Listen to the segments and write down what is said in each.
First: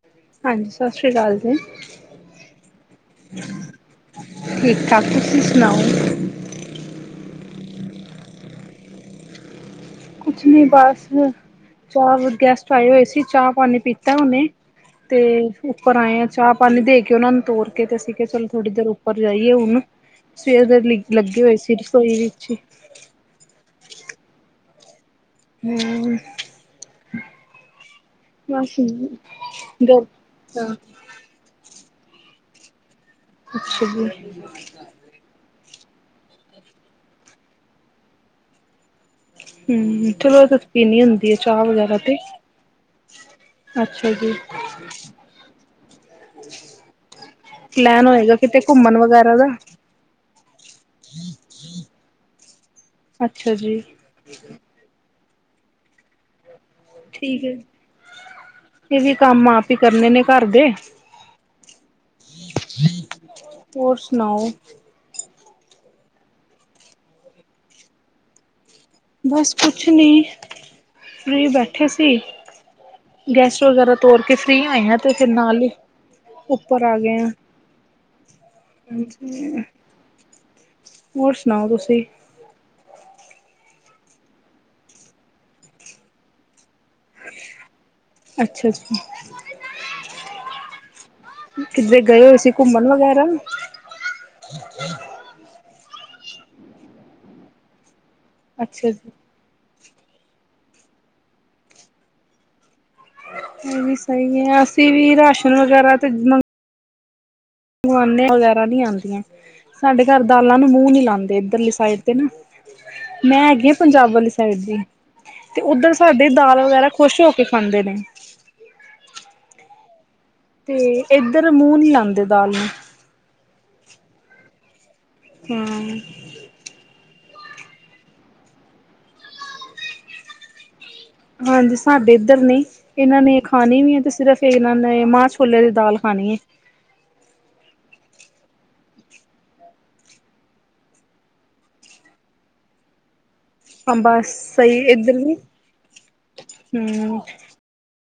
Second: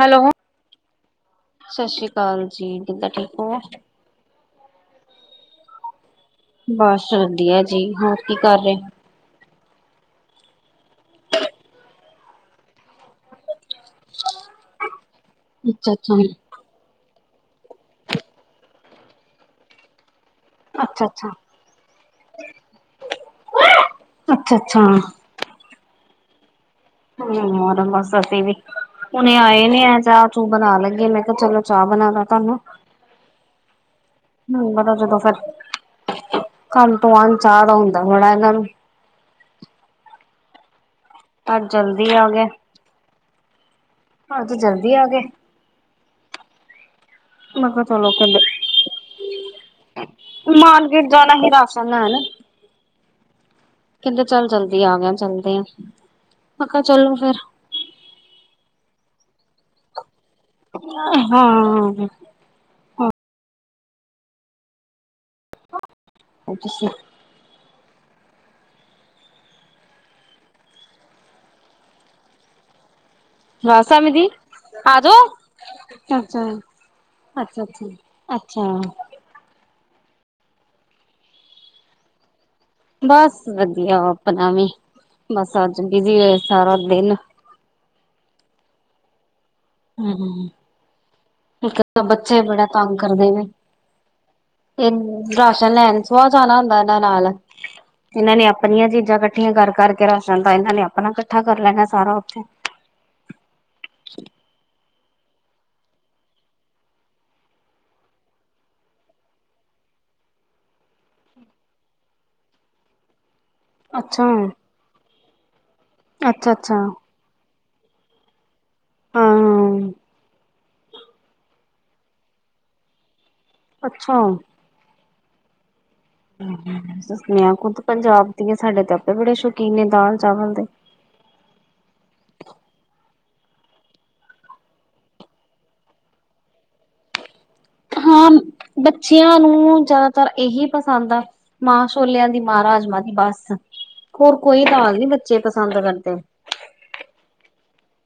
Hello. ਹਾਂਜੀ ਸਤਿ ਸ਼੍ਰੀ ਅਕਾਲ ਜੀ। ਸਤਿ ਸ਼੍ਰੀ ਅਕਾਲ ਜੀ, ਕਿੱਦਾਂ ਠੀਕ ਹੋ? ਠੀਕ ਠਾਕ ਤੁਸੀਂ ਸੁਣਾਓ? ਬਸ ਵਧੀਆ ਜੀ ਹੋਰ ਕੀ ਕਰ ਰਹੇ? ਕੁਛ ਨੀ ਬਸ, ਚਾਹ ਗੈਸਟ ਆਏ ਹੋਏ ਸੀ ਚਾਹ ਪਾਣੀ। ਪੀਤਾ ਉਹਨੇ ਤੇ ਅੱਛਾ-ਅੱਛਾ। ਉੱਪਰ ਆਏ ਆ ਚਾਹ ਪਾਣੀ ਦੇ ਕੇ। ਕਿ ਉਹਨਾ ਨੂੰ ਤੋਰ ਕੇ ਤੇ ਅਸੀਂ ਕਿਹਾ ਚਲੋ ਥੋੜ੍ਹੀ ਦੇਰ ਉੱਪਰ ਜਾਈਏ ਹੁਣ। ਸਵੇਰ ਦੇ ਲ ਅੱਛਾ-ਅੱਛਾ, ਲੱਗੇ ਹੋਏ ਸੀ ਰਸੋਈ ਵਿੱਚ ਹੀ। ਹਾਂ। ਹਮ। ਹਮ ਬਸ ਅਸੀਂ ਵੀ ਬਸ ਹੁਣੇ ਆਏ ਨੇ ਗ ਏਹ ਚਾਹ ਚੂ ਬਣਾ ਲੈਨੇ ਮੈਂ ਕਿਹਾ ਚਲੋ। ਚਾਹ ਬਣਾਦਾ ਤੁਹਾਨੂੰ ਅੱਛਾ ਜੀ ਹਮ ਪਤਾ ਜਦੋਂ ਫਿਰ। ਕੰਮ ਤੋਂ ਆਣ ਚਾਹ ਦਾ ਹੁੰਦਾ ਹੈ ਬੜਾ ਇਹਨਾਂ ਨੂੰ। ਹਮ ਚਲੋ ਇਹ ਪੀਣੀ ਹੁੰਦੀ ਆ ਚਾਹ ਅੱਜ ਵਗੈਰਾ ਜਲਦੀ ਤੇ। ਆ ਗਏ, ਅੱਛਾ ਜੀ ਅੱਜ ਜਲਦੀ ਆ ਗਏ। ਪਲੈਨ ਹੋਏਗਾ ਕਿਤੇ ਘੁੰਮਣ ਵਗੈਰਾ? ਦਾ ਹੁਣ ਮਾਰਕੀਟ ਜਾਣਾ ਸੀ ਰਾਸ਼ਨ ਲੈਣ। ਅੱਛਾ ਜੀ ਕਹਿੰਦੇ ਚੱਲ ਜਲਦੀ ਆ ਗਿਆ ਚੱਲ। ਮੈਂ ਕਿਹਾ ਚਲੋ ਫੇਰ। ਤੁਸੀਂ ਕੰਮ ਆਪ ਹੀ ਕਰਨੇ ਨੇ। ਘਰ ਦੇ ਹਾਂ। ਹੋਰ ਸੁਣਾਓ? ਹ ਤੁਸੀ। ਬਸ ਕੁਛ ਨੀ ਫਰੀ ਬੈਠੇ ਸੀ। ਗੈਸਟ ਵਗੈਰਾ ਰਾਜਸਥਾਨ ਤੋਰ ਦੀ ਕੇ ਫਰੀ ਹੋਏ ਆ ਆਜੋ ਤੇ ਫਿਰ ਨਾਲ ਹੀ ਅੱਛਾ ਅੱਛਾ ਉੱਪਰ ਆ ਗਏ ਆ। ਅੱਛਾ ਅੱਛਾ ਜੀ। ਹੋਰ ਸੁਣਾਓ ਤੁਸੀਂ? ਬਸ ਵਧੀਆ ਆਪਣਾ ਵੀ। ਬਸ ਅੱਜ ਕੀ ਜੀ ਸਾਰਾ ਦਿਨ ਅੱਛਾ-ਅੱਛਾ। ਹੂੰ, ਇੱਕ ਕਿੱਧਰੇ ਤਾਂ ਗਏ ਹੋਏ ਬੱਚੇ ਸੀ ਬੜਾ ਘੁੰਮਣ ਤੰਗ ਵਗੈਰਾ ਕਰਦੇ ਨੇ। [unintelligible] [unintelligible] ਸੁਆਹ ਜਾਣਾ ਹੁੰਦਾ ਇਹਨਾਂ ਨਾਲ ਇਹਨਾਂ ਨੇ ਆਪਣੀਆਂ ਅੱਛਾ ਜੀ ਚੀਜ਼ਾਂ ਇਕੱਠੀਆਂ ਕਰ-ਕਰ ਕਿ ਰਾਸ਼ਨ ਤਾਂ ਇਹਨਾਂ ਨੇ ਆਪਣਾ ਇਕੱਠਾ ਕਰ ਲੈਣਾ ਸਾਰਾ ਉੱਥੇ। ਇਹ ਵੀ ਸਈ ਐ ਅਸੀਂ ਵੀ ਰਾਸ਼ਨ ਵਗੈਰਾ ਤੇ ਮੰ [unintelligible] ਵਗੈਰਾ ਨਹੀਂ ਆਂਦੀਆਂ। ਸਾਡੇ ਘਰ ਦਾਲਾਂ ਨੂੰ ਮੂੰਹ ਨੀ ਲਾਂਦੇ ਇੱਧਰਲੀ ਸਾਈਡ ਤੇ ਨਾ। ਮੈਂ ਹੈਗੀ ਆ ਪੰਜਾਬ ਅੱਛਾ ਵਾਲੀ ਸਾਈਡ ਦੀ। ਤੇ ਉੱਧਰ ਸਾਡੀ ਅੱਛਾ ਦਾਲ ਅੱਛਾ ਵਗੈਰਾ ਖ਼ੁਸ਼ ਹੋ ਕੇ ਖਾਂਦੇ ਨੇ। ਹੂੰ, ਤੇ ਇੱਧਰ ਮੂੰਹ ਨੀ ਲਾਂਦੇ ਦਾਲ ਨੂੰ। ਅੱਛਾ। ਹੂੰ। [unintelligible] ਖੁਦ ਪੰਜਾਬ ਦੀਆਂ ਸਾਡੇ ਤਾਂ ਆਪੇ ਬੜੇ ਸ਼ੌਕੀਨ ਨੇ ਦਾਲ ਚਾਵਲ ਦੇ। ਹਾਂਜੀ, ਸਾਡੇ ਇੱਧਰ ਨੇ ਇਹਨਾਂ ਨੇ ਖਾਣੀ ਵੀ ਐ ਤੇ ਸਿਰਫ ਇਹਨਾਂ ਨੇ ਮਾਂ ਛੋਲੇ ਦੀ ਦਾਲ ਖਾਣੀ। ਐ। [unintelligible] ਹਾਂ, ਬੱਚਿਆਂ ਨੂੰ ਜ਼ਿਆਦਾਤਰ ਇਹੀ ਪਸੰਦ ਆ ਮਾਂ ਛੋਲਿਆਂ ਦੀ ਮਾਰਾਜ ਬਾਕੀ ਬਸ, ਹਾਂ ਬਸ ਹੋਰ ਕੋਈ ਸਹੀ ਦਾਲ ਨੀ ਇੱਧਰ ਵੀ ਬੱਚੇ ਪਸੰਦ ਕਰਦੇ। ਹੂੰ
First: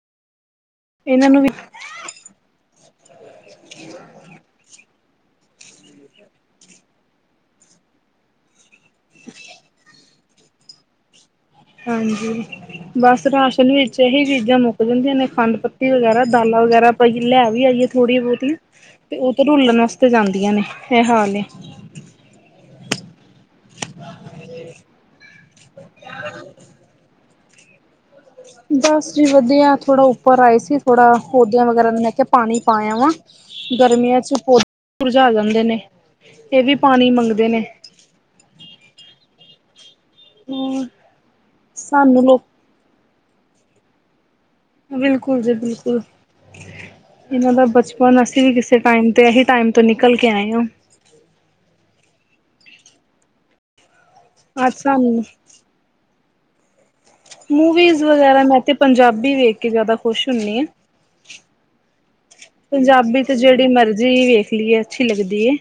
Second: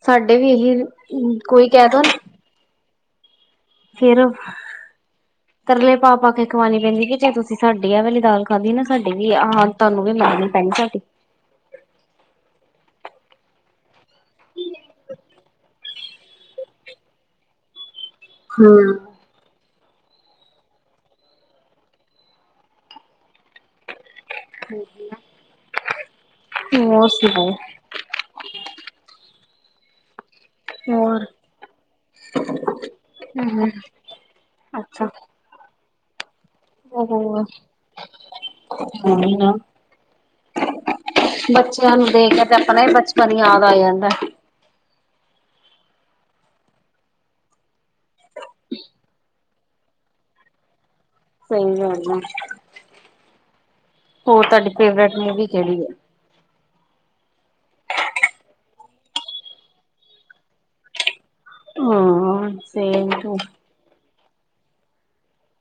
ਸਾਡੇ ਵੀ ਇਹਨਾਂ ਇਹੀ ਨੂੰ ਵੀ ਕੋਈ ਕਹਿ ਦੋ ਨਾ। ਤਰਲੇ ਪਾ-ਪਾ ਕੇ ਖਵਾਣੀ ਪੈਂਦੀ ਕਿ ਜੇ ਤੁਸੀਂ ਸਾਡੀ ਆ ਵੇਲੀ ਦਾਲ ਖਾਧੀ ਨਾ ਸਾਡੀ ਵੀ ਆਹ ਤੁਹਾਨੂੰ [unintelligible] ਪੈਣੀ ਸਾਡੀ, ਹਾਂਜੀ, ਬਸ ਰਾਸ਼ਨ ਵਿੱਚ ਇਹੀ ਚੀਜ਼ਾਂ ਮੁੱਕ ਜਾਂਦੀਆਂ ਨੇ ਖੰਡ ਵਗੈਰਾ ਦਾਲਾਂ ਵਗੈਰਾ ਪਾਈਏ ਲੈ ਵੀ ਆਈਏ ਥੋੜੀ ਬਹੁਤੀ ਹਮ ਤੇ ਉਹ ਤੇ ਰੁਲਣ ਵਾਸਤੇ ਤੇ ਜਾਂਦੀਆਂ ਨੇ ਇਹ ਹਾਲ ਐ। ਹਾਂਜੀ, ਹੂੰ [unintelligible] [unintelligible] ਥੋੜਾ ਉਪਰ ਆਏ ਸੀ ਥੋੜਾ ਹੋਰ ਪੌਦਿਆਂ ਵਗੈਰਾ ਨੂੰ ਲੈ ਕੇ ਪਾਣੀ ਪਾਇਆ ਵਾ ਹਮ ਗਰਮੀਆਂ ਚ ਪੌ ਅੱਛਾ ਮੁਰਝਾ ਜਾਂਦੇ ਨੇ। ਇਹ ਵੀ ਪਾਣੀ ਉਹ ਮੰਗਦੇ ਨੇ [unintelligible] ਹੋਰ ਬੱਚਿਆਂ ਨੂੰ ਸਾਨੂੰ ਦੇਖ ਲੋਕ ਕੇ ਤੇ ਆਪਣਾ ਹੀ ਬਚ ਪਣ ਯਾਦ ਆ ਜਾਂਦਾ। ਬਿਲਕੁਲ ਜੀ ਬਿਲਕੁਲ, ਇਹਨਾਂ ਦਾ ਬਚਪਨ ਹੁਣ ਅਸੀਂ ਵੀ ਕਿਸੇ ਟਾਈਮ ਤੇ ਅਸੀ ਟਾਈਮ ਤੋਂ ਨਿਕਲ ਕੇ ਆਏ ਆ। ਸਹੀ ਗੱਲ ਐ। ਹੋਰ ਤੁਹਾਡੀ ਅੱਜ ਫੇਵਰੇਟ ਸਾਨੂੰ ਮੂਵੀ ਕਿਹੜੀ ਐ? ਮੂਵੀਜ਼ ਵਗੈਰਾ ਮੈਂ ਤੇ ਪੰਜਾਬੀ ਵੇਖ ਕੇ ਜ਼ਿਆਦਾ ਖੁਸ਼ ਹੁੰਨੀ ਆ। ਹਾਂ ਸੇਮ ਪੰਜਾਬੀ ਟੂ ਤੇ ਜਿਹੜੀ ਮਰਜ਼ੀ ਵੇਖ ਲਈਏ ਅੱਛੀ ਲੱਗਦੀ।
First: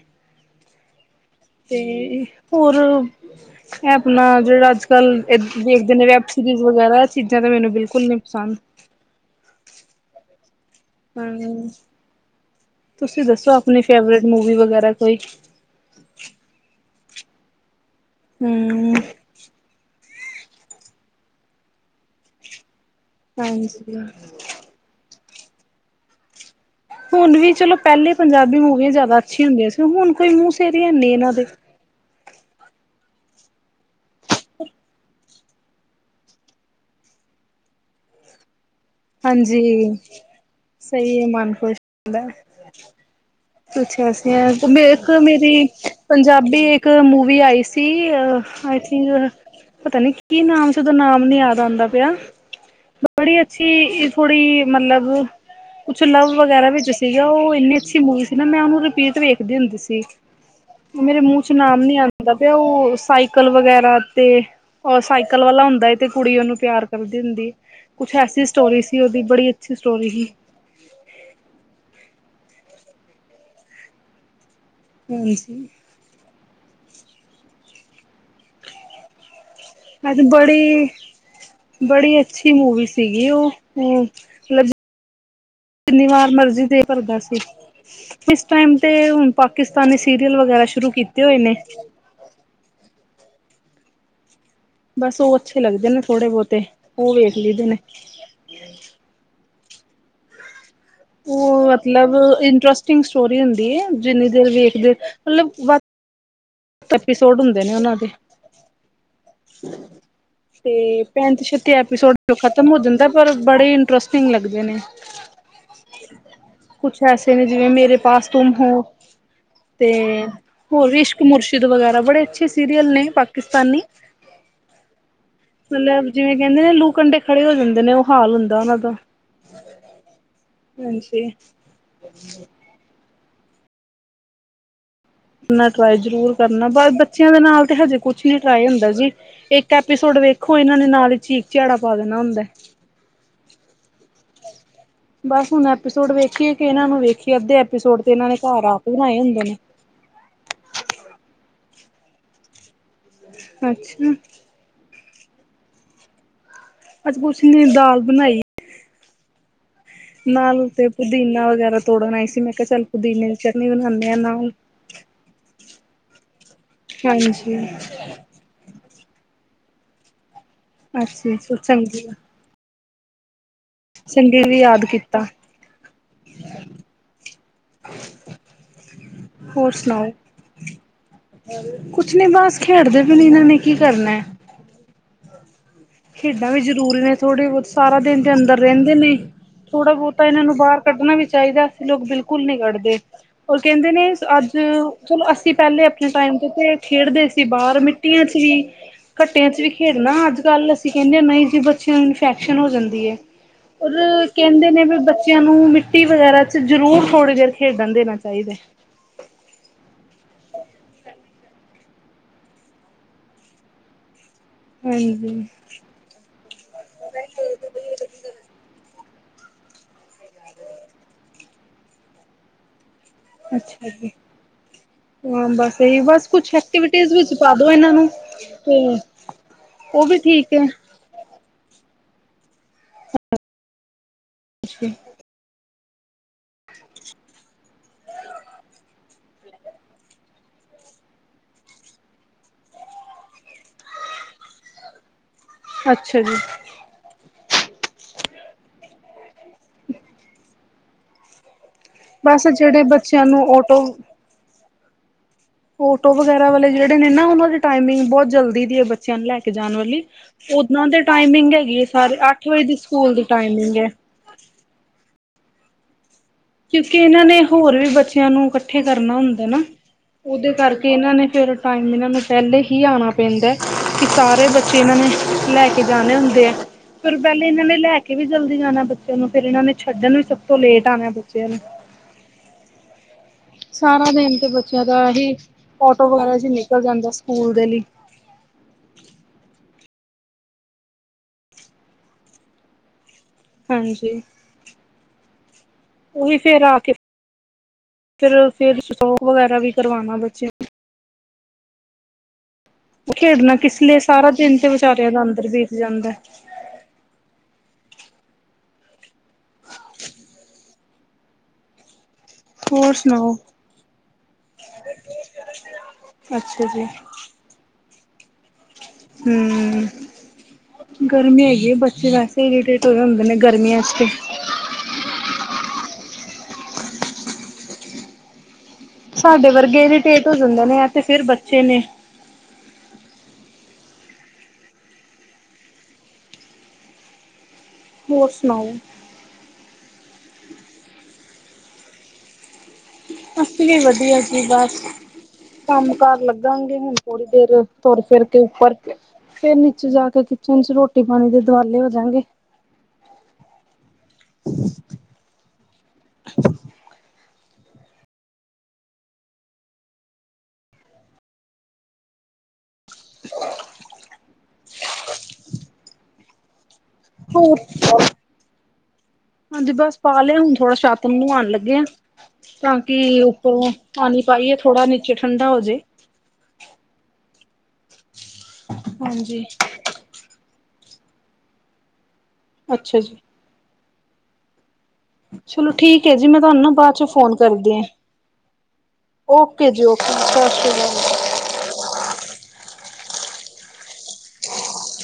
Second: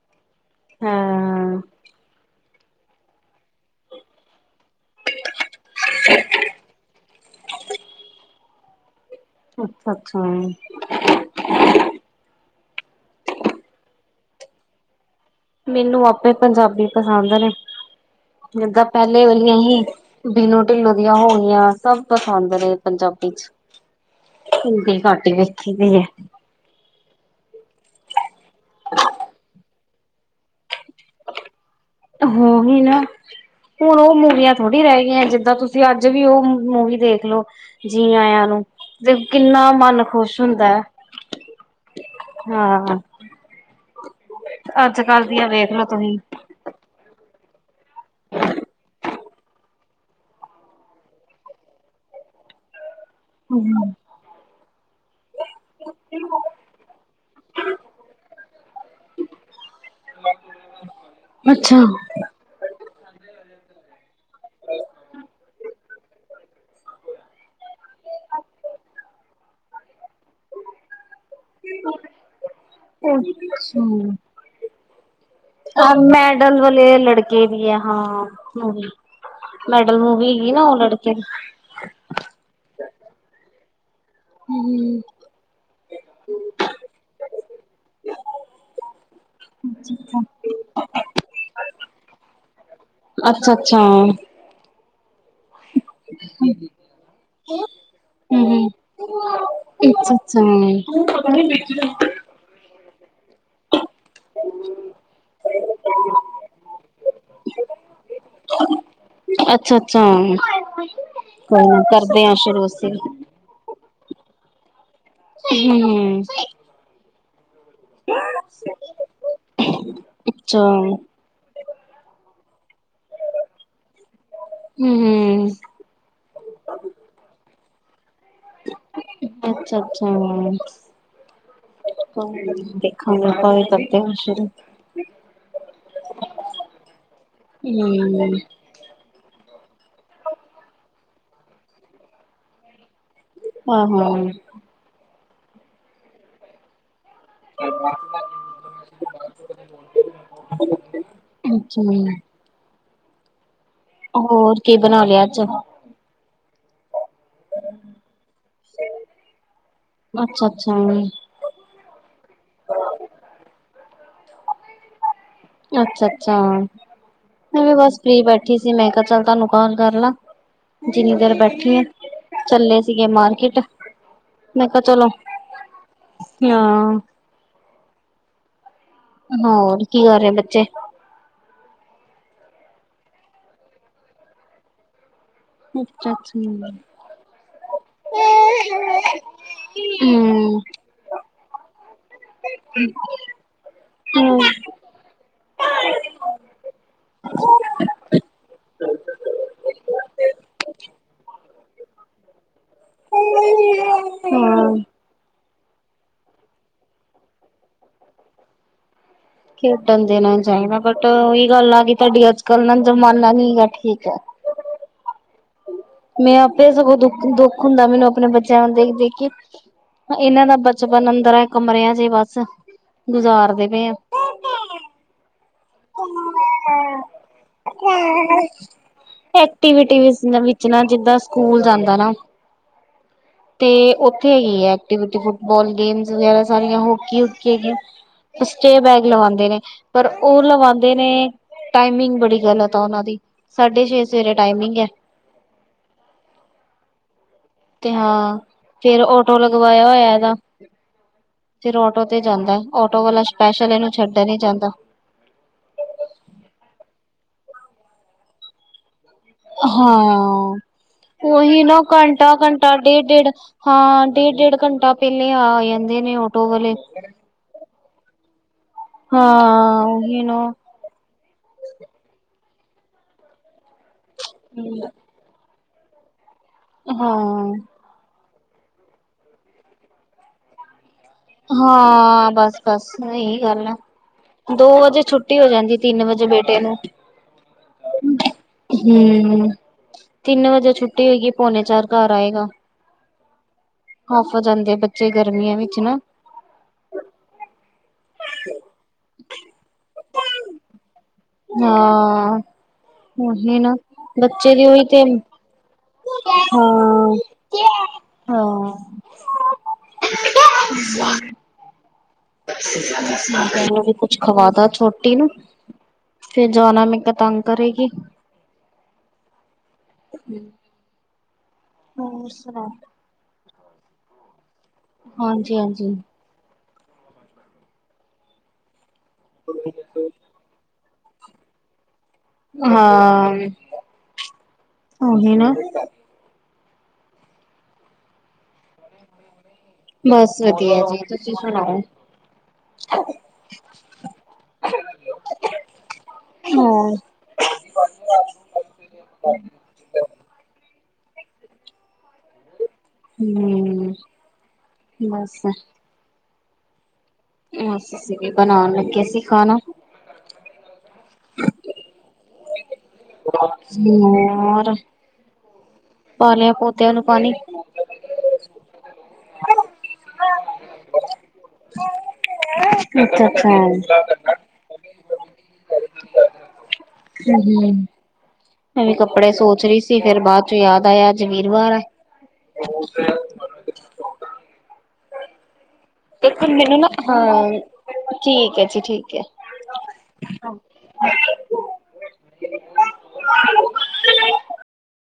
ਹਾਂ, ਤੇ ਹੋਰ ਐ ਆਪਣਾ ਜਿਹੜਾ ਅੱਜ ਕੱਲ ਦੇਖਦੇ ਨੇ ਵੈਬ ਸੀਰੀਜ਼ ਵਗੈਰਾ ਚੀਜ਼ਾਂ ਤਾਂ ਮੈਨੂੰ ਬਿਲਕੁਲ ਨੀ ਪਸੰਦ। ਅੱਛਾ-ਅੱਛਾ, ਹੂੰ, ਤੁਸੀਂ ਦੱਸੋ ਆਪਣੀ ਫੇਵਰੇਟ ਮੂਵੀ ਵਗੈਰਾ। ਕੋਈ ਮੈਨੂੰ ਆਪੇ ਪੰਜਾਬੀ ਪਸੰਦ ਨੇ ਜਿੱਦਾਂ ਹਮ ਪਹਿਲੇ ਵਾਲੀਆਂ ਹੀ। ਬਿਨੂੰ ਢਿੱਲੋਂ ਦੀਆਂ ਹੋ ਗਈਆਂ ਸਭ ਪਸੰਦ ਨੇ। ਪੰਜਾਬੀ ਚ ਹਾਂਜੀ ਹਿੰਦੀ ਘੱਟ ਹੀ ਵੇਖੀ ਦੀ ਐ। ਹੁਣ ਵੀ ਚਲੋ ਤੇ ਹੁਣ ਕੋਈ ਮੂੰਹ ਸਿਰ ਹੈਨੀ ਇਹਨਾਂ ਦੇ ਓਹੀ ਨਾ ਹੁਣ ਉਹ ਮੂਵੀਆਂ ਥੋੜ੍ਹੀ ਰਹਿ ਗਈਆਂ ਜਿੱਦਾਂ ਤੁਸੀਂ ਅੱਜ ਵੀ ਉਹ ਮੂਵੀ ਦੇਖ ਲੋ ਜੀ ਆਇਆ ਨੂੰ। ਤੇ ਹਾਂਜੀ ਕਿੰਨਾ ਮਨ ਖੁਸ਼ ਹੁੰਦਾ ਸਹੀ ਹੈ ਮਨ ਹਾਂ। ਪੁੱਛਿਆ ਸੀ ਮੈਂ ਅੱਜ ਇੱਕ ਕੱਲ ਦੀਆਂ ਮੇਰੀ ਵੇਖਲੋ ਤੁਸੀਂ ਪੰਜਾਬੀ ਇੱਕ ਮੂਵੀ ਆਈ ਸੀ ਆਈ ਥਿੰਕ ਪਤਾ ਨੀ ਕੀ ਨਾਮ ਸੀ ਉਦੋਂ ਨਾਮ ਨੀ ਯਾਦ ਆਂਦਾ ਪਿਆ ਬੜੀ ਅਸੀ ਥੋੜ੍ਹੀ ਮਤਲਬ ਕੁਛ ਲਵ ਵਗੈਰਾ ਵਿੱਚ ਸੀਗਾ ਉਹ ਇੰਨੀ ਅੱਛੀ ਮੂਵੀ ਸੀ ਨਾ ਮੈਂ ਉਹਨੂੰ ਰਿਪੀਟ ਵੇਖਦੀ ਹੁੰਦੀ ਸੀ। ਮੇਰੇ ਮੂੰਹ ਚ ਨਾਮ ਅੱਛਾ ਨੀ ਆਂਦਾ ਪਿਆ ਉਹ ਸਾਈਕਲ ਵਗੈਰਾ ਤੇ ਸਾਈਕਲ ਵਾਲਾ ਹੁੰਦਾ। ਤੇ ਕੁੜੀ ਉਹਨੂੰ ਪਿਆਰ ਕਰਦੀ ਹੁੰਦੀ ਕੁਛ ਐਸੀ ਸਟੋਰੀ ਸੀ ਉਹਦੀ ਬੜੀ ਅੱਛੀ ਸਟੋਰੀ ਸੀ। ਅੱਛਾ, [inaudible] [unintelligible] ਵਾਲੇ ਲੜਕੇ ਵੀ ਆ ਹਾਂ ਮੂਵੀ। ਮੈਡਲ ਮੈਂ ਮੂਵੀ ਹੈਗੀ ਨਾ ਉਹ ਬੜੀ ਲੜਕੇ ਦੀ ਬੜੀ ਅੱਛੀ ਮੂਵੀ ਸੀਗੀ ਓ ਹੂੰ, ਜਿੰਨੀ ਵਾਰ ਮਰਜੀ ਦਿਲ ਭਰਦਾ ਸੀ ਇਸ ਟਾਈਮ ਤੇ ਹੁਣ ਪਾਕਿਸਤਾਨੀ ਸੀਰੀਅਲ ਵਗੈਰਾ ਸ਼ੁਰੂ ਕੀਤੇ ਹੋਏ ਨੇ। ਅੱਛਾ-ਅੱਛਾ, ਬਸ ਉਹ ਅੱਛੇ ਲੱਗਦੇ ਨੇ ਥੋੜੇ ਬਹੁਤੇ ਉਹ ਵੇਖ ਲਈ ਦੇ ਨੇ। ਅੱਛਾ-ਅੱਛਾ, ਉਹ ਮਤਲਬ ਇੰਟਰਸਟ ਇੰਟਰਸਟਿੰਗ ਸਟੋਰੀ ਹੁੰਦੀ ਆ, ਜਿੰਨੀ ਦੇਰ ਵੇਖਦੇ ਮਤਲਬ ਐਪੀਸੋਡ ਹੁੰਦੇ ਨੇ ਉਹਨਾਂ ਦੇ। ਅੱਛਾ-ਅੱਛਾ, ਤੇ ਪੈਂਤੀ ਛੱਤੀ ਐਪੀਸੋਡ ਸ਼ੁਰੂ ਖਤਮ ਹੋ ਅਸੀਂ ਜਾਂਦਾ ਪਰ ਬੜੇ ਇੰਟਰਸਟਿੰਗ ਲੱਗ ਹੂੰ-ਹੂੰ, ਕੁਛ ਐਸੇ ਨੇ ਜਿਵੇਂ ਮੇਰੇ ਪਾਸ ਤੁਮ ਹੋ ਤੇ ਅੱਛਾ ਹੋਰ ਇਸ਼ਕ ਮੁਰਸ਼ਿਦ ਵਗੈਰਾ ਬੜੇ ਅੱਛੇ ਸੀਰੀਅਲ ਨੇ ਪਾਕਿਸਤਾਨੀ। ਹਮ ਮਤਲਬ ਜਿਵੇਂ ਕਹਿੰਦੇ ਨੇ ਲੂ ਕੰਢੇ ਖੜੇ ਹੋ ਜਾਂਦੇ ਨੇ ਉਹ ਹਾਲ ਹੁੰਦਾ ਉਹਨਾਂ ਦਾ ਹਮ ਅੱਛਾ ਹਾਂਜੀ, ਦੇਖਾ ਮੈਂ ਤਾਂ ਕਰਦੇ ਹੋਏ ਸ਼ੁਰੂ ਆਪਣਾ ਟਰਾਈ ਜ਼ਰੂਰ ਕਰਨਾ ਬਸ ਬੱਚਿਆਂ ਦੇ ਨਾਲ ਤੇ ਹਜੇ ਕੁਛ ਨੀ ਟਰਾਈ ਹੁੰਦਾ ਜੀ ਇੱਕ ਐਪੀਸੋਡ ਵੇਖੋ ਇਹਨਾਂ ਨੇ ਨਾਲ ਹੀ ਝੀਕ ਝਿਆੜਾ ਪਾ ਦੇਣਾ ਹੁੰਦਾ। ਹਾਂ-ਹਾਂ, ਬਸ ਹੁਣ ਐਪੀਸੋਡ ਵੇਖੀਏ ਕਿ ਇਹਨਾਂ ਨੂੰ ਵੇਖੀਏ ਅੱਧੇ ਐਪੀਸੋਡ ਤੇ ਇਹਨਾਂ ਨੇ ਘਰ ਆਪ ਬਣਾਏ ਹੁੰਦੇ ਨੇ। ਜੀ। [unintelligible] ਹੋਰ ਕੀ ਬਣਾ ਲਿਆ ਅੱਜ। ਅੱਜ ਕੁਛ ਨੀ ਦਾਲ ਬਣਾਈ। ਅੱਛਾ ਨਾਲ ਅੱਛਾ ਤੇ ਪੁਦੀਨਾ ਵਗੈਰਾ ਤੋੜਨ ਆਈ ਸੀ ਮੈਂ ਕਿਹਾ ਚੱਲ ਪੁਦੀਨੇ ਦੀ ਚਟਨੀ ਬਣਾਣੇ। ਆ ਨਾਲ। ਅੱਛਾ-ਅੱਛਾ, ਹਾਂਜੀ, ਨਹੀਂ ਮੈਂ ਵੀ ਬਸ ਫ੍ਰੀ ਬੈਠੀ ਸੀ ਮੈਂ ਕਿਹਾ ਚੱਲ ਤੁਹਾਨੂੰ ਕਾਲ ਕਰਲਾ। ਜਿੰਨੀ ਦੇਰ ਅੱਛਾ-ਅੱਛਾ ਬੈਠੀ ਆ ਚੰਗੀ ਚੱਲੇ ਸੀਗੇ ਮਾਰਕੀਟ। ਚੰਗੇ ਵੀ ਮੈਂ ਕਿਹਾ ਯਾਦ ਚਲੋ। ਕੀਤਾ, ਹਾਂ, ਹੋਰ ਕੀ ਕਰ ਰਹੇ ਬੱਚੇ ਕੁਛ ਨੀ ਬਸ ਖੇਡਦੇ ਵੀ ਨ ਇਹਨਾਂ ਨੇ ਕੀ ਕਰਨਾ ਹੈ। ਖੇਡਾਂ ਵੀ ਹਮ ਜ਼ਰੂਰੀ ਨੇ ਥੋੜ੍ਹੇ ਬਹੁਤ ਸਾਰਾ ਦਿਨ ਦੇ ਅੰਦਰ ਰਹਿੰਦੇ ਨੇ। ਥੋੜਾ- ਬਹੁਤਾ ਇਹਨਾਂ ਨੂੰ ਬਾਹਰ ਕੱਢਣਾ ਵੀ ਚਾਹੀਦਾ ਅਸੀਂ ਲੋਕ ਬਿਲਕੁਲ ਨਹੀਂ ਕੱਢਦੇ। ਉਹਰ ਕਹਿੰਦੇ ਨੇ, ਹਾਂ ਅੱਜ ਚਲੋ, ਅਸੀਂ ਪਹਿਲੇ ਆਪਣੇ ਟਾਈਮ ਖੇਡਦੇ ਸੀ। ਬਾਹਰ ਮਿੱਟੀਆਂ ਚ ਵੀ ਘੱਟਿਆਂ ਚ ਵੀ ਖੇਡ ਨਾ ਅੱਜ ਕੱਲ ਅਸੀਂ ਕਹਿੰਦੇ ਹ ਨਹੀਂ ਜੀ ਬੱਚਿਆਂ ਨੂੰ ਇਨਫੈਕ ਹੋ ਜਾਂਦੀ ਹੈ। ਰ ਕਹਿੰਦੇ ਨੇ ਵੀ ਬੱਚਿਆਂ ਨੂੰ ਨੂੰ ਮਿੱਟੀ ਵਗੈਰਾ ਚ ਜ਼ਰੂਰ ਥੋੜ੍ਹੇ ਜਰ ਖੇਡਣ ਦੇਣਾ ਚਾਹੀਦਾ। ਖੇਡਣ ਦੇਣਾ ਚਾਹੀਦਾ ਬਟ ਉਹੀ ਗੱਲ ਆ ਗਈ ਤੁਹਾਡੀ ਅੱਜ ਕਲ ਨਾ ਜ਼ਮਾਨਾ ਨ ਹੈ। ਠੀਕ ਹੈ। ਹਾਂਜੀ। ਮੈਂ ਆਪੇ ਸਗੋਂ ਦੁੱਖ- ਦੁੱਖ ਹੁੰਦਾ। ਮੈਨੂੰ ਆਪਣੇ ਬੱਚਿਆਂ ਨੂੰ ਦੇਖ- ਦੇਖ ਇਹਨਾਂ ਦਾ ਬਚਪਨ ਅੰਦਰ ਹੈ ਕਮਰਿਆਂ ਜ ਬਸ ਗੁਜ਼ਾਰਦੇ ਪਏ ਅੱਛਾ ਆ ਜੀ। ਹਾਂ, ਬਸ ਤੇ ਬਸ ਕੁਛ ਐਕਟੀਵਿਟੀ ਵਿੱਚ ਪਾ ਦੋ ਇਹਨਾਂ ਨੂੰ ਤੇ ਐਕਟੀਵਿਟੀ ਉਹ ਵੀ ਠੀਕ ਵਿੱਚ ਹੈ ਨਾ ਜਿੱਦਾਂ ਸਕੂਲ ਜਾਂਦਾ ਨਾ ਤੇ ਉੱਥੇ ਹੈਗੀ ਹੈ। ਐਕਟੀਵਿਟੀ ਫੁੱਟਬਾਲ ਗੇਮ ਵਗੈਰਾ ਸਾਰੀਆਂ ਹੋਕੀ- ਹਕੀ ਹੈਗੀ ਸਟੇ ਬੈਗ ਲਵਾਉਂਦੇ ਨੇ। ਪਰ ਉਹ ਲਵਾਉਂਦੇ ਨੇ ਟਾਈਮਿੰਗ ਬੜੀ ਗ਼ਲਤ ਆ ਉਹ ਦੀ ਸਾਢੇ ਛੇ ਸਵੇਰੇ ਟਾਈਮਿੰਗ। ਅੱਛਾ ਜੀ। ਤੇ ਹਾਂ, ਫੇਰ ਟੋ ਲਗਵਾਇਆ ਹੋਇਆ ਇਹਦਾ। ਫਿਰ ਆੱਟੋ ਤੇ ਬਸ ਜਾਂਦਾ। ਜਿਹੜੇ ਆੱਟੋ ਵਾਲਾ ਬੱਚਿਆਂ ਨੂੰ ਸਪੈਸ਼ਲ ਇਹਨੂੰ ਛੱਡ ਨੀ ਜਾਂਦਾ। ਫੋਟੋ ਵਗੈਰਾ ਵਾਲੇ ਜਿਹੜੇ ਨੇ ਨਾ ਉਹਨਾਂ ਦੀ ਟਾਈਮਿੰਗ ਬਹੁਤ ਜਲਦੀ ਦੀ ਹੈ। ਬ ਬਚਿਆਂ ਨੂੰ ਲੈ ਕੇ ਜਾਣ ਵਾਲੀ ਹਾਂ ਓਦਨਾਂ ਦੇ ਟਾਈਮਿੰਗ ਉਹੀ ਹੈਗੀ ਨਾ ਹੈ। ਸਾਡੇ ਘੰਟਾ ਅੱਠ ਵਜੇ ਦੀ ਘੰਟਾ ਡੇਢ ਸਕੂਲ ਦੀ ਡੇਢ ਟਾਈਮਿੰਗ ਹੈ। ਹਾਂ ਡੇਢ -ਡੇਢ ਘੰਟਾ ਪਹਿਲੇ ਆ ਆ ਜਾਂਦੇ ਨੇ ਉਹ ਕਿਉਂਕਿ ਇਹਨਾਂ ਨੇ ਹੋਰ ਵੀ ਬੱਚਿਆਂ ਨੂੰ ਇਕੱਠੇ ਕਰਨਾ ਹੁੰਦਾ ਨਾ। ਹਾਂ ਉਹੀ ਨਾ ਉਹਦੇ ਕਰਕੇ ਇਹਨਾਂ ਨੇ ਫਿਰ ਟਾਈਮ ਇਹਨਾਂ ਨੂੰ ਪਹਿਲੇ ਹੀ ਆਉਣਾ ਪੈਂਦਾ। ਕਿ ਸਾਰੇ ਬੱਚੇ ਇਹਨਾਂ ਨੇ ਲੈ ਕੇ ਜਾਣੇ ਹੁੰਦੇ ਆ। ਫਿਰ ਪਹਿਲੇ ਹਾਂ ਇਹਨਾਂ ਨੇ ਲੈ ਕੇ ਵੀ ਜਲਦੀ ਜਾਣਾ ਬੱਚੇ ਨੂੰ ਫੇਿਰ ਇਹਨਾਂ ਨੇ ਛੱਡਣ ਵੀ ਸਭ ਤੋਂ ਲੇਟ ਆਉਣਾ। ਬੱਚਿਆਂ ਨੂੰ ਹਾਂ, ਬਸ -ਬੱਸ ਹੀ ਹਨਾ। ਸਾਰਾ ਦਿਨ ਤੇ ਦੋ ਬੱਚਿਆਂ ਵਜੇ ਦਾ ਇਹੀ ਛੁੱਟੀ ਹੋ ਜਾਂਦੀ, ਤਿੰਨ ਆਟੋ ਵਜੇ ਵਗੈਰਾ ਚ ਬੇਟੇ ਨੂੰ ਨਿਕਲ ਜਾਂਦਾ ਸਕੂਲ ਦੇ ਲਈ ਹੂੰ, ਤਿੰਨ ਵਜੇ ਛੁੱਟੀ ਹੋਏਗੀ, ਪੋਨੇ ਚਾਰ ਘਰ ਆਏਗਾ। ਹੱਫ ਜਾਂਦੇ ਬੱਚੇ ਗਰਮੀਆਂ ਵਿੱਚ ਨਾ ਓਈ ਫੇਰ ਆ ਕੇ ਫੇਰ, ਫੇਰ ਹੋਮਞਾਰਕ ਵਗੈਰਾ ਵੀ ਕਰਵਾਨਾ ਬੱਚਿਆ ਨੂੰ। ਹਾਂ। ਖੇਡਣਾ ਓਹੀ ਨਾ, ਕਿਸ ਲਈ ਸਾਰਾ ਬੱਚੇ ਦਿਨ ਵੀ ਉਈ ਤੇ, ਵਿਚਾਰਿਆਂ ਦਾ ਅੰਦਰ ਬੀਤ ਜਾਂਦਾ ਹਾਂ ਹਾਂ। ਹੋਰ ਸੁਣਾਓ [unintelligible] ਵੀ ਕੁਛ ਖਵਾਦਾ ਛੋਟੀ ਨੂੰ ਫੇਰ ਅੱਛਾ ਜਾਨਾ, ਮੈ ਕਾ ਤੰਗ ਕਰੇਗੀ। ਹੂੰ। [inaudible] ਗਰਮੀ ਹੈਗੀ ਏ। ਬੱਚੇ ਹੋਰ ਵੈਸੇ ਸੁਣਾ ਇਰੀਟੇਟ ਹੋਏ ਹੁੰਦੇ ਨੇ ਗਰਮੀਆਂ ਚ ਤੇ ਹਾਂਜੀ- ਹਾਂਜੀ। ਸਾਡੇ ਵਰਗੇ ਇਰੀਟੇਟ ਹੋ ਜਾਂਦੇ ਨੇ, ਐ ਤੇ ਫੇਰ ਬੱਚੇ ਨੇ। ਹਾਂ, ਓਹੀ ਨਾ ਹੋਰ ਸੁਨਾਓ? ਬਸ ਵਧਿਆ ਜੀ, ਤੁਸੀ ਸੁਣਾਓ? ਅਸੀਂ ਵੀ ਵਧੀਆ ਜੀ ਬਸ ਕੰਮ-ਕਾਰ ਲੱਗਾਂਗੇ ਹੁਨ ਹੋਰ ਥੋੜੀ ਦੇਰ ਤੁਰ-ਫੇਰ ਕੇ ਉੱਪਰ ਫੇਰ ਨੀਚੇ ਜਾ ਕੇ ਕਿਚਨ ਚ ਰੋਟੀ ਪਾਨੀ ਦੇ ਦਵਾਲੇ ਹੋਜਾਂਗੇ। ਹੂੰ, ਬਸ [inaudible] [unintelligible] ਬਣਾਨ ਲੱਗੇ ਸੀ ਖਾਣਾ। ਹੋਰ, ਪਾ ਲਿਆ ਪੌਦਿਆਂ ਨੂੰ ਪਾਣੀ ਹੋਰ ਹਾਂਜੀ, ਬੱਸ ਪਾ ਲਿਆ ਹੁਣ ਥੋੜਾ ਛੱਤ ਨੂੰ ਨੁਆਨ ਲੱਗੇ ਆਂ ਤਾਂ ਕਿ ਅੱਛਾ ਉੱਪਰੋ ਅੱਛਾ। ਪਾਣੀ ਪਾਈਏ, ਥੋੜਾ ਨੀਚੇ ਠੰਡਾ ਹੋਜੇ। [inaudible] ਹੂੰ, ਹੂੰ, ਹੂੰ, ਕੱਪੜੇ ਹਾਂਜੀ ਸੋਚ ਰੀ ਸੀ ਫੇਰ ਬਾਦ ਚੋ ਯਾਦ ਆਇਆ, ਅੱਜ ਵੀਰਵਾਰ ਆ। ਅੱਛਾ ਜੀ [inaudible] ਚਲੋ, ਠੀਕ ਐ ਜੀ। ਮੈਂ ਦੇਖੋ ਤੁਹਾਨੂੰ ਨਾ ਮੈਨੂੰ ਬਾਦ ਚ ਫੋਨ ਹਾਂ ਕਰਦੀ ਆਂ। ਠੀਕ ਹੈ ਜੀ ਠੀਕ ਹੈ। ਓਕੇ ਜੀ, ਓਕੇ [inaudible] [inaudible]